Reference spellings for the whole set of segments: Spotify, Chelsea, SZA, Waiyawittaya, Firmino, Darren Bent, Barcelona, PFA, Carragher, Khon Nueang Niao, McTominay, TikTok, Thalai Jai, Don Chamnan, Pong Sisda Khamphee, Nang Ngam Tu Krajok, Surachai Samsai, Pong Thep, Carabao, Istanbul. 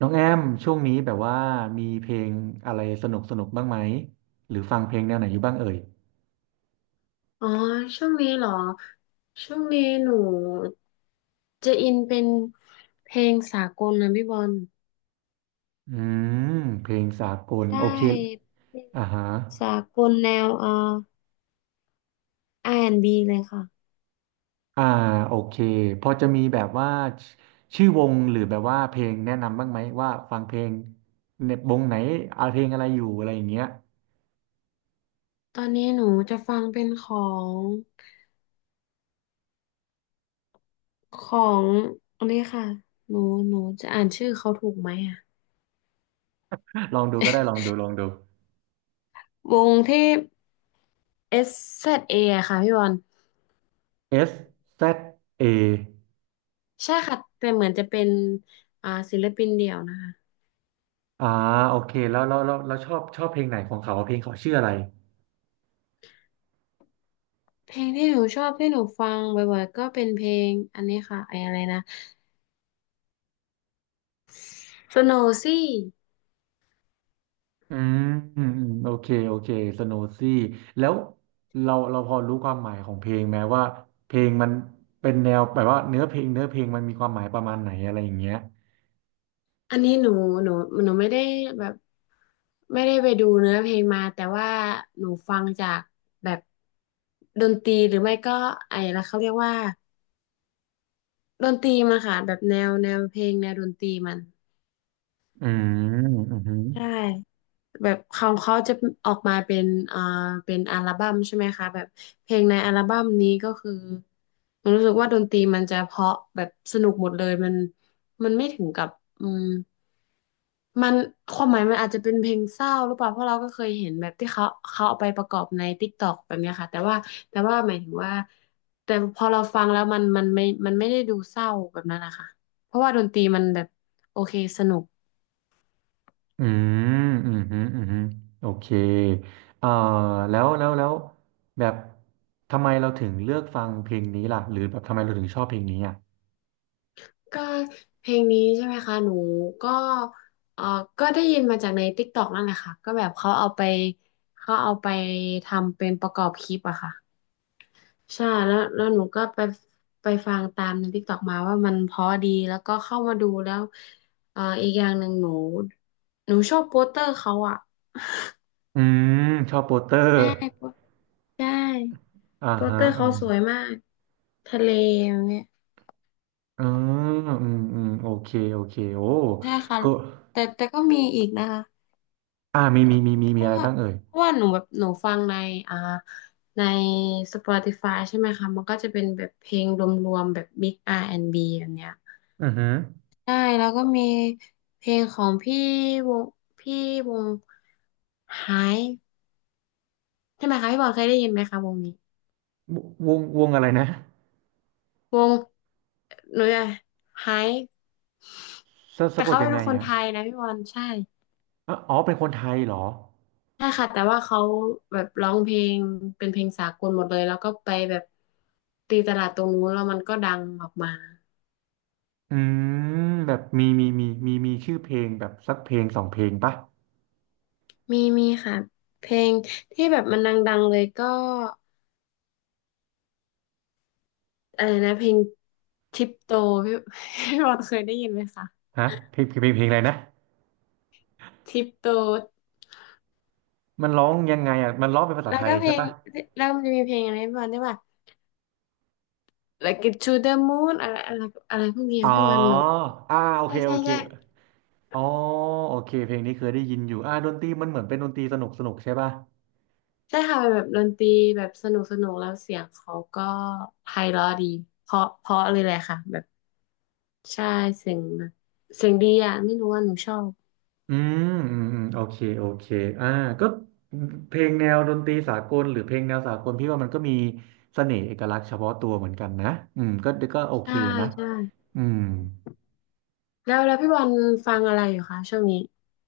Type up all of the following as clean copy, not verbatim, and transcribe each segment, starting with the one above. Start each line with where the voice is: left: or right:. right: น้องแอมช่วงนี้แบบว่ามีเพลงอะไรสนุกสนุกบ้างไหมหรือฟังเพลงแนวไหนอยู่บ้างเอ่ย
left: อ๋อช่วงนี้เหรอช่วงนี้หนูจะอินเป็นเพลงสากลนะพี่บอล
right: อืมเพลงสากล
left: ได้
right: โอเค
left: เพลง
right: อ่าฮะ
left: สากลแนวR&B เลยค่ะ
right: อ่าโอเคพอจะมีแบบว่าชชื่อวงหรือแบบว่าเพลงแนะนำบ้างไหมว่าฟังเพลงในวงไหนเอาเพลงอะไรอยู่อะไรอย่างเงี้ย
left: ตอนนี้หนูจะฟังเป็นงของอันนี้ค่ะหนูหนูจะอ่านชื่อเขาถูกไหมอ่ะ
right: ลองดูก็ได้ลองดูลองดู
left: วงที่ SZA อสแซดเออะค่ะพี่บอล
right: SZA อ
left: ใช่ค่ะแต่เหมือนจะเป็นศิลปินเดี่ยวนะคะ
right: อ่าโอเคแล้วชอบเพลงไหนของเขาเพลงเขาชื่ออะไร
left: เพลงที่หนูชอบที่หนูฟังบ่อยๆก็เป็นเพลงอันนี้ค่ะไอ้อะไรนะ สโนซี่
right: อืมโอเคโอเคสโนซี่แล้วเราพอรู้ความหมายของเพลงไหมว่าเพลงมันเป็นแนวแบบว่าเนื้อเพลงมันมีความหมายประมาณไหนอะไรอย่างเงี้ย
left: อันนี้หนูหนูไม่ได้แบบไม่ได้ไปดูเนื้อเพลงมาแต่ว่าหนูฟังจากแบบดนตรีหรือไม่ก็ไอ้ละเขาเรียกว่าดนตรีมันค่ะแบบแนวเพลงแนวดนตรีมัน
right: อืมอืมอืม
left: ใช่ แบบของเขาจะออกมาเป็นอ่าเป็นอัลบั้มใช่ไหมคะแบบเพลงในอัลบั้มนี้ก็คือมันรู้สึกว่าดนตรีมันจะเพราะแบบสนุกหมดเลยมันไม่ถึงกับอืมมันความหมายมันอาจจะเป็นเพลงเศร้าหรือเปล่าเพราะเราก็เคยเห็นแบบที่เขาเอาไปประกอบใน TikTok แบบเนี้ยค่ะแต่ว่าแต่ว่าหมายถึงว่าแต่พอเราฟังแล้วมันมันไม่ได้ดูเศร้าแบบนั้นนะคะเพราะว่าดนตรีมันแบบโอเคสนุก
right: อืมอืมอืมอืมโอเคเอ่อแล้วแบบทำไมเราถึงเลือกฟังเพลงนี้ล่ะหรือแบบทำไมเราถึงชอบเพลงนี้อ่ะ
left: ก็เพลงนี้ใช่ไหมคะหนูก็เออก็ได้ยินมาจากใน TikTok นั่นแหละค่ะก็แบบเขาเอาไปเขาเอาไปทำเป็นประกอบคลิปอะค่ะใช่แล้วแล้วหนูก็ไปไปฟังตามในติ๊กต็อกมาว่ามันเพราะดีแล้วก็เข้ามาดูแล้วเอออีกอย่างหนึ่งหนูชอบโปสเตอร์เขาอะ
right: อืมชอบโปสเตอ
left: ใช่
right: ร์
left: โปสใช่
right: อ่า
left: โปส
right: ฮะ
left: เตอร์เขาสวยมากทะเลอย่างเนี้ย
right: อืมโอเคโอเคโอ้
left: ใช่ค่ะ
right: ก็
left: แต่ก็มีอีกนะคะ
right: อ่ามีมีมีมี
left: เพ
right: มี
left: ราะ
right: อะไร
left: ว่า
right: บ้างเอ่ย
left: เพราะว่าหนูแบบหนูฟังในอ่าใน Spotify ใช่ไหมคะมันก็จะเป็นแบบเพลงรวมๆแบบ Big R&B แอนด์บแบบเนี้ย
right: อือหือ
left: ใช่แล้วก็มีเพลงของพี่วงพี่วงไฮใช่ไหมคะพี่บอลเคยได้ยินไหมคะวงนี้
right: วงวงอะไรนะ
left: วงหนูจะไฮ
right: สะสะ
left: แต่
right: กด
left: เขา
right: ยัง
left: เป็
right: ไง
left: นคนไท
right: อ่ะ
left: ยนะพี่บอลใช่
right: อ๋ออ๋อเป็นคนไทยเหรอ
left: ใช่ค่ะแต่ว่าเขาแบบร้องเพลงเป็นเพลงสากลหมดเลยแล้วก็ไปแบบตีตลาดตรงนู้นแล้วมันก็ดังออกมา
right: อืมแบบมีชื่อเพลงแบบสักเพลงสองเพลงปะ
left: มีค่ะเพลงที่แบบมันดังๆเลยก็อะไรนะเพลงทิปโตพี่ พี่บอลเคยได้ยินไหมคะ
right: ฮะเพลงอะไรนะ
left: ทิปโต
right: มันร้องยังไงอ่ะมันร้องเป็นภาษา
left: แล้ว
right: ไทย
left: ก็เพล
right: ใช่
left: ง
right: ปะ
left: แล้วมันจะมีเพลงอะไรพี่บอลได้ป่ะ Like it to the moon อะไรอะไรอะไรพวกนี้
right: อ๋อ
left: พี่บอลหนู
right: อ่าโอ
left: ใช่
right: เค
left: ใช่
right: โอเค
left: ใช่
right: อ๋อโอเคเพลงนี้เคยได้ยินอยู่อ่าดนตรีมันเหมือนเป็นดนตรีสนุกสนุกใช่ปะ
left: ใช่ค่ะเป็นแบบดนตรีแบบสนุกสนุกแล้วเสียงเขาก็ไพเราะดีเพราะเลยแหละค่ะแบบใช่เสียงแบบเสียงดีอ่ะไม่รู้ว่าหนูชอบ
right: อืมโอเคโอเคอ่าก็เพลงแนวดนตรีสากลหรือเพลงแนวสากลพี่ว่ามันก็มีเสน่ห์เอกลักษณ์เฉพาะตัวเหมือนกันนะอืมก็โอเค
left: ใช่
right: นะ
left: ใช่
right: อืม
left: แล้วแล้วพี่บอลฟังอะไรอยู่คะช่วงนี้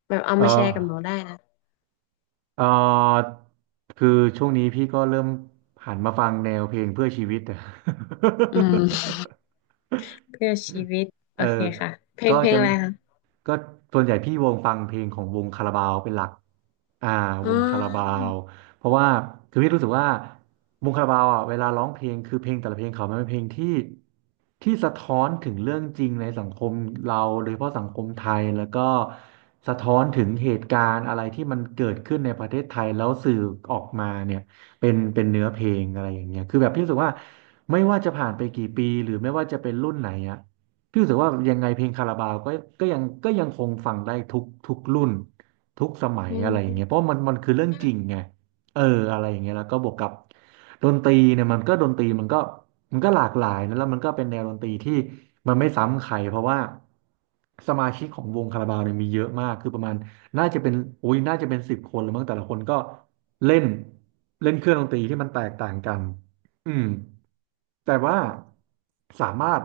left: แบบเอา
right: เออ
left: มาแชร์กับหนูได้นะ
right: เออคือช่วงนี้พี่ก็เริ่มหันมาฟังแนวเพลงเพื่อชีวิตอะ
left: อืม เพื่อชีวิต
right: เอ
left: โอ
right: อ
left: เคค่ะเพล
right: ก็
left: งเพลง
right: จะ
left: อะไรคะ
right: ก็ส่วนใหญ่พี่วงฟังเพลงของวงคาราบาวเป็นหลักอ่า
left: อ๋
right: วงคาราบา
left: อ
right: วเพราะว่าคือพี่รู้สึกว่า วงคาราบาวอ่ะเวลาร้องเพลงคือเพลงแต่ละเพลงเขามันเป็นเพลงที่ที่สะท้อนถึงเรื่องจริงในสังคมเราโดยเฉพาะสังคมไทยแล้วก็สะท้อนถึงเหตุการณ์อะไรที่มันเกิดขึ้นในประเทศไทยแล้วสื่อออกมาเนี่ยเป็นเนื้อเพลงอะไรอย่างเงี้ยคือแบบพี่รู้สึกว่าไม่ว่าจะผ่านไปกี่ปีหรือไม่ว่าจะเป็นรุ่นไหนอ่ะ พี่รู้สึกว่ายังไงเพลงคาราบาวก็ก็ยังคงฟังได้ทุกรุ่นทุกสมัย
left: อื
right: อะ
left: ม
right: ไรอย่างเงี้ยเพราะมันคือเรื่องจริงไงเอออะไรอย่างเงี้ยแล้วก็บวกกับดนตรีเนี่ยมันก็ดนตรีมันก็มันก็หลากหลายนะแล้วมันก็เป็นแนวดนตรีที่มันไม่ซ้ำใครเพราะว่าสมาชิกของวงคาราบาวเนี่ยมีเยอะมากคือประมาณน่าจะเป็นโอ้ยน่าจะเป็นสิบคนหรือมั้งแต่ละคนก็เล่นเล่นเครื่องดนตรีที่มันแตกต่างกันอืม แต่ว่าสามารถ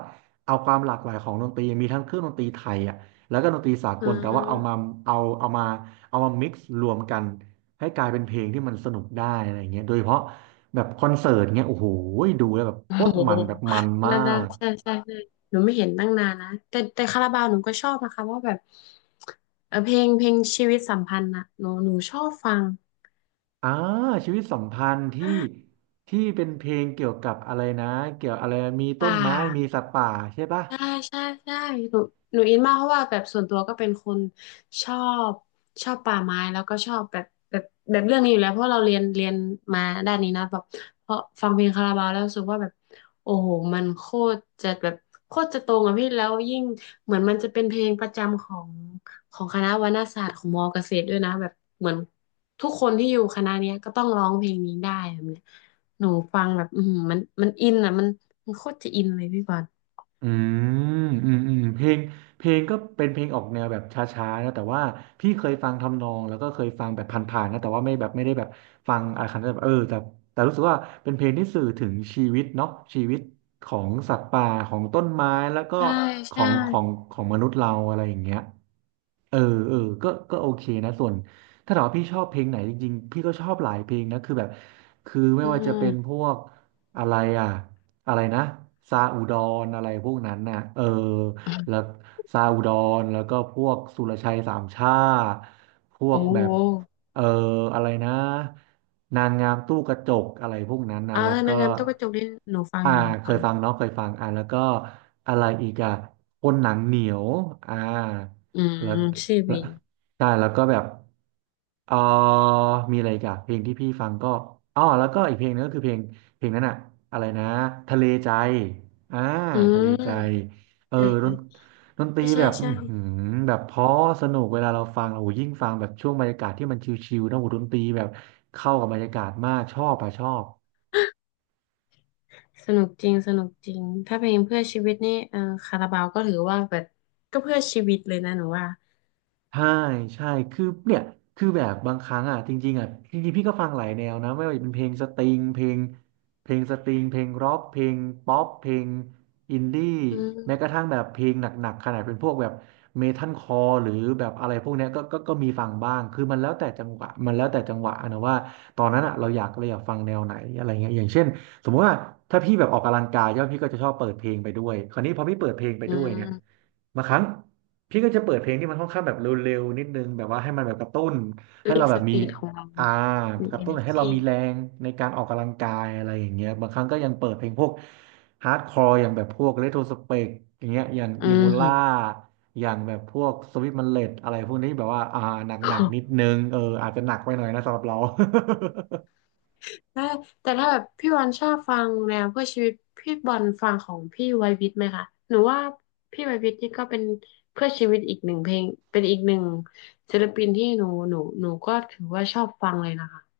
right: เอาความหลากหลายของดนตรีมีทั้งเครื่องดนตรีไทยอ่ะแล้วก็ดนตรีสา
left: อ่
right: กลแต่ว่าเอามา
left: า
right: เอาเอามาเอามา m ิกรวมกันให้กลายเป็นเพลงที่มันสนุกได้อะไรเงี้ยโดยเฉพาะแบบคอนเสิร์ตเงี้ยโอ้โหดูแล้วแบบ
left: โอ้
right: โคตร
left: โห
right: มันแบบมันมา
left: นาน
right: ก
left: ๆใช่ใช่ใช่หนูไม่เห็นตั้งนานนะแต่คาราบาวหนูก็ชอบนะคะว่าแบบเออเพลงชีวิตสัมพันธ์นะหนูชอบฟัง
right: อ่าชีวิตสัมพันธ์ที่ที่เป็นเพลงเกี่ยวกับอะไรนะเกี่ยวอะไรมีต้
left: ป่า
right: นไม้มีสัตว์ป่าใช่ปะ
left: ใช่ใช่ใช่หนูหนูอินมากเพราะว่าแบบส่วนตัวก็เป็นคนชอบชอบป่าไม้แล้วก็ชอบแบบเรื่องนี้อยู่แล้วเพราะเราเรียนเรียนมาด้านนี้นะแบบเพราะฟังเพลงคาราบาวแล้วรู้สึกว่าแบบโอ้โหมันโคตรจะแบบโคตรจะตรงอะพี่แล้วยิ่งเหมือนมันจะเป็นเพลงประจำของของคณะวรรณศาสตร์ของมอเกษตรด้วยนะแบบเหมือนทุกคนที่อยู่คณะเนี้ยก็ต้องร้องเพลงนี้ได้แบบเนี้ยหนูฟังแบบอือหือมันอินอะมันมันโคตรจะอินเลยพี่บอล
right: อืมอืมอืมเพลงเพลงก็เป็นเพลงออกแนวแบบช้าๆนะแต่ว่าพี่เคยฟังทำนองแล้วก็เคยฟังแบบผ่านๆนะแต่ว่าไม่แบบไม่ได้แบบฟังอะไรขนาดนั้นแบบเออแต่แต่รู้สึกว่าเป็นเพลงที่สื่อถึงชีวิตเนาะชีวิตของสัตว์ป่าของต้นไม้แล้วก็
left: ใช่
right: ขอ
left: ใช่
right: งของของมนุษย์เราอะไรอย่างเงี้ยเออเออก็โอเคนะส่วนถ้าถามว่าพี่ชอบเพลงไหนจริงๆพี่ก็ชอบหลายเพลงนะคือแบบคือไม่
left: อื
right: ว่าจะเป็นพ
left: ม
right: วก อะไรอ่ะอะไรนะซาอุดรอะไรพวกนั้นน่ะเออแล้วซาอุดรแล้วก็พวกสุรชัยสามชาติพว
left: โอ้
right: กแบ
left: โห
right: บเอออะไรนะนางงามตู้กระจกอะไรพวกนั้นนะ
left: อ่า
right: แล้ว
left: นาง
right: ก็
left: งามตุ๊กกระจกนี่หนูฟัง
right: อ่า
left: อยู่หนู
right: เค
left: ฟั
right: ย
left: ง
right: ฟังเนาะเคยฟังอ่าแล้วก็อะไรอีกอ่ะคนหนังเหนียวอ่า
left: อืม
right: แล้ว
left: ชื่อ
right: แล้ว
left: วิน
right: ใช่แล้วก็แบบเออมีอะไรอีกอ่ะเพลงที่พี่ฟังก็อ๋อแล้วก็อีกเพลงนึงก็คือเพลง เพลงนั้นอะอะไรนะทะเลใจอ่า
left: อื
right: ทะเลใจ
left: ม
right: เออ
left: ใช่
right: ด
left: ใช่
right: นดนตรี
left: ใช่
right: แบบอื
left: ใช่
right: อหือแบบเพราะสนุกเวลาเราฟังโอ้โหยิ่งฟังแบบช่วงบรรยากาศที่มันชิลๆนะโอ้โหดนตรีแบบเข้ากับบรรยากาศมากชอบอะชอบ
left: สนุกจริงสนุกจริงถ้าเพลงเพื่อชีวิตนี่เออคาราบาวก็ถือว่าแบบก็เพื่อชีวิตเลยนะหนูว่า
right: ใช่ใช่คือเนี่ยคือแบบบางครั้งอ่ะจริงๆอ่ะจริงๆพี่ก็ฟังหลายแนวนะไม่ว่าจะเป็นเพลงสตริงเพลงเพลงสตริงเพลงร็อกเพลงป๊อปเพลงอินดี้
left: อื
right: แม้กระ
left: ม
right: ทั่งแบบเพลงหนักๆขนาดเป็นพวกแบบเมทัลคอร์หรือแบบอะไรพวกเนี้ยก็มีฟังบ้างคือมันแล้วแต่จังหวะมันแล้วแต่จังหวะอะนะว่าตอนนั้นอ่ะเราอยากฟังแนวไหนอะไรเงี้ยอย่างเช่นสมมติว่าถ้าพี่แบบออกกำลังกายใช่ไหมพี่ก็จะชอบเปิดเพลงไปด้วยคราวนี้พอพี่เปิดเพลงไป
left: อื
right: ด้วยเนี่ย
left: ม
right: บางครั้ง พี่ก็จะเปิดเพลงที่มันค่อนข้างแบบเร็วๆนิดนึงแบบว่าให้มันแบบกระตุ้นให้
left: เร่
right: เรา
left: ง
right: แบ
left: ส
right: บมี
left: ปีดของเรา
right: อ่า
left: มี
right: กระตุ้นให้
left: energy
right: เรามีแรงในการออกกำลังกายอะไรอย่างเงี้ยบางครั้งก็ยังเปิดเพลงพวกฮาร์ดคอร์อย่างแบบพวกเรโทรสเปกอย่างเงี้ยอย่าง
left: อื
right: อีโบล่า
left: ม
right: อย่างแบบพวกสวิ t มันเลดอะไรพวกนี้แบบว่าหนักๆนิดนึงเอออาจจะหนักไปหน่อยนะสำหรับเรา
left: ถ้าแต่ถ้าแบบพี่บอลชอบฟังแนวเพื่อชีวิตพี่บอลฟังของพี่ไวยวิทย์ไหมคะหนูว่าพี่ไวยวิทย์นี่ก็เป็นเพื่อชีวิตอีกหนึ่งเพลงเป็นอีกหนึ่งศิลปินที่หนูก็ถือว่าชอบฟังเลยนะคะ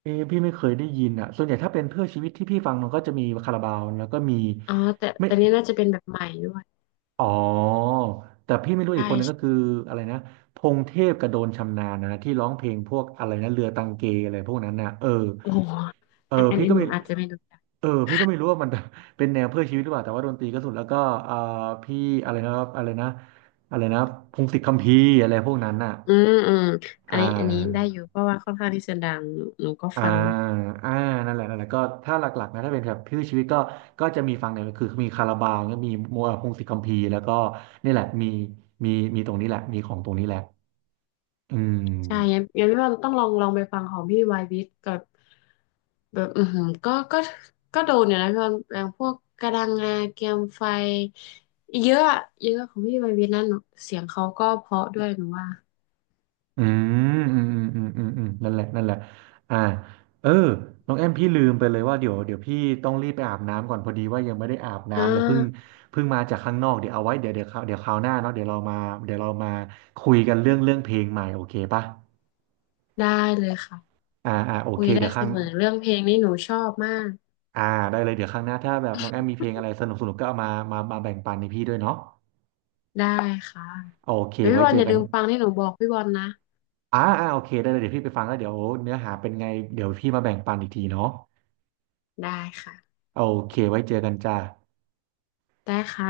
right: เออพี่ไม่เคยได้ยินอ่ะส่วนใหญ่ถ้าเป็นเพื่อชีวิตที่พี่ฟังมันก็จะมีคาราบาวแล้วก็มี
left: อ๋อแต่
right: ไม่
left: แต่นี่น่าจะเป็นแบบใหม่ด้วย
right: อ๋อแต่พี่ไม่รู้
left: ใช่
right: อีกคนนึงก็คือ
left: ใช่
right: อะไรนะพงเทพกับโดนชำนาญนะที่ร้องเพลงพวกอะไรนะเรือตังเกอะไรพวกนั้นนะเออ
left: โอ้โห
right: เออ
left: อันอัน
right: พี่
left: อัน
right: ก็
left: หนู
right: ไม่
left: อาจจะไม่รู้จัก
right: เออพี่ก็ไม่รู้ว่ามัน เป็นแนวเพื่อชีวิตหรือเปล่าแต่ว่าดนตรีก็สุดแล้วก็เอ่าพี่อะไรนะอะไรนะอะไรนะพงศิษฐ์คัมภีร์อะไรพวกนั้นน่ะ
left: อืมอืมอัน
right: อ่า
left: นี้อันนี้ได้อยู่เพราะว่าค่อนข้างที่จะดังหนูก็
right: อ่า
left: ฟัง
right: อ่านั่นแหละก็ถ้าหลักๆนะถ้าเป็นแบบชื่อชีวิตก็ก็จะมีฟังเนี่ยคือมีคาราบาวเนี่ยมีมัวพงศิษย์คัมภีร์แล้วก็นี่แหละมีมีตรงนี้แหละมีของตรงนี้แหละอืม
left: ใช่งั้นพี่ว่าต้องลองลองไปฟังของพี่วายวิทย์กับแบบอือหือก็โดนอยู่นะพี่ว่าอย่างพวกกระดังงาเกียมไฟเยอะอะเยอะของพี่วายวิทย์นั่นหนูเสียงเขาก็เพราะด้วยหนูว่า
right: อืมอืมอืมอืมอืมนั่นแหละอ่าเออน้องแอมพี่ลืมไปเลยว่าเดี๋ยวพี่ต้องรีบไปอาบน้ำก่อนพอดีว่ายังไม่ได้อาบ
left: อ่
right: น้ำเลยเพิ่ง
left: า
right: เพิ่งมาจากข้างนอกเดี๋ยวเอาไว้เดี๋ยวคราวหน้าเนาะเดี๋ยวเรามาเดี๋ยวเรามาคุยกันเรื่องเรื่องเพลงใหม่โอเคปะ
left: ได้เลยค่ะ
right: อ่าโอ
left: คุ
right: เค
left: ยได้
right: เดี๋ยว
left: เส
right: ข้าง
left: มอเรื่องเพลงนี่หนูชอบมาก
right: อ่าได้เลยเดี๋ยวครั้งหน้าถ้าแบบน้องแอมมีเพลงอะไรสนุกสนุกก็เอามาแบ่งปันในพี่ด้วยเนาะ
left: ได้ค่ะ
right: โอเค
left: เดี๋ยวพี่
right: ไว้
left: บอ
right: เจ
left: ลอ
right: อ
left: ย่า
right: กั
left: ลื
right: น
left: มฟังที่หนูบอกพี่บอลนะ
right: อ่าโอเคได้เลยเดี๋ยวพี่ไปฟังแล้วเดี๋ยวเนื้อหาเป็นไงเดี๋ยวพี่มาแบ่งปันอีกทีเนาะ
left: ได้ค่ะ
right: โอเคไว้เจอกันจ้า
left: ได้ค่ะ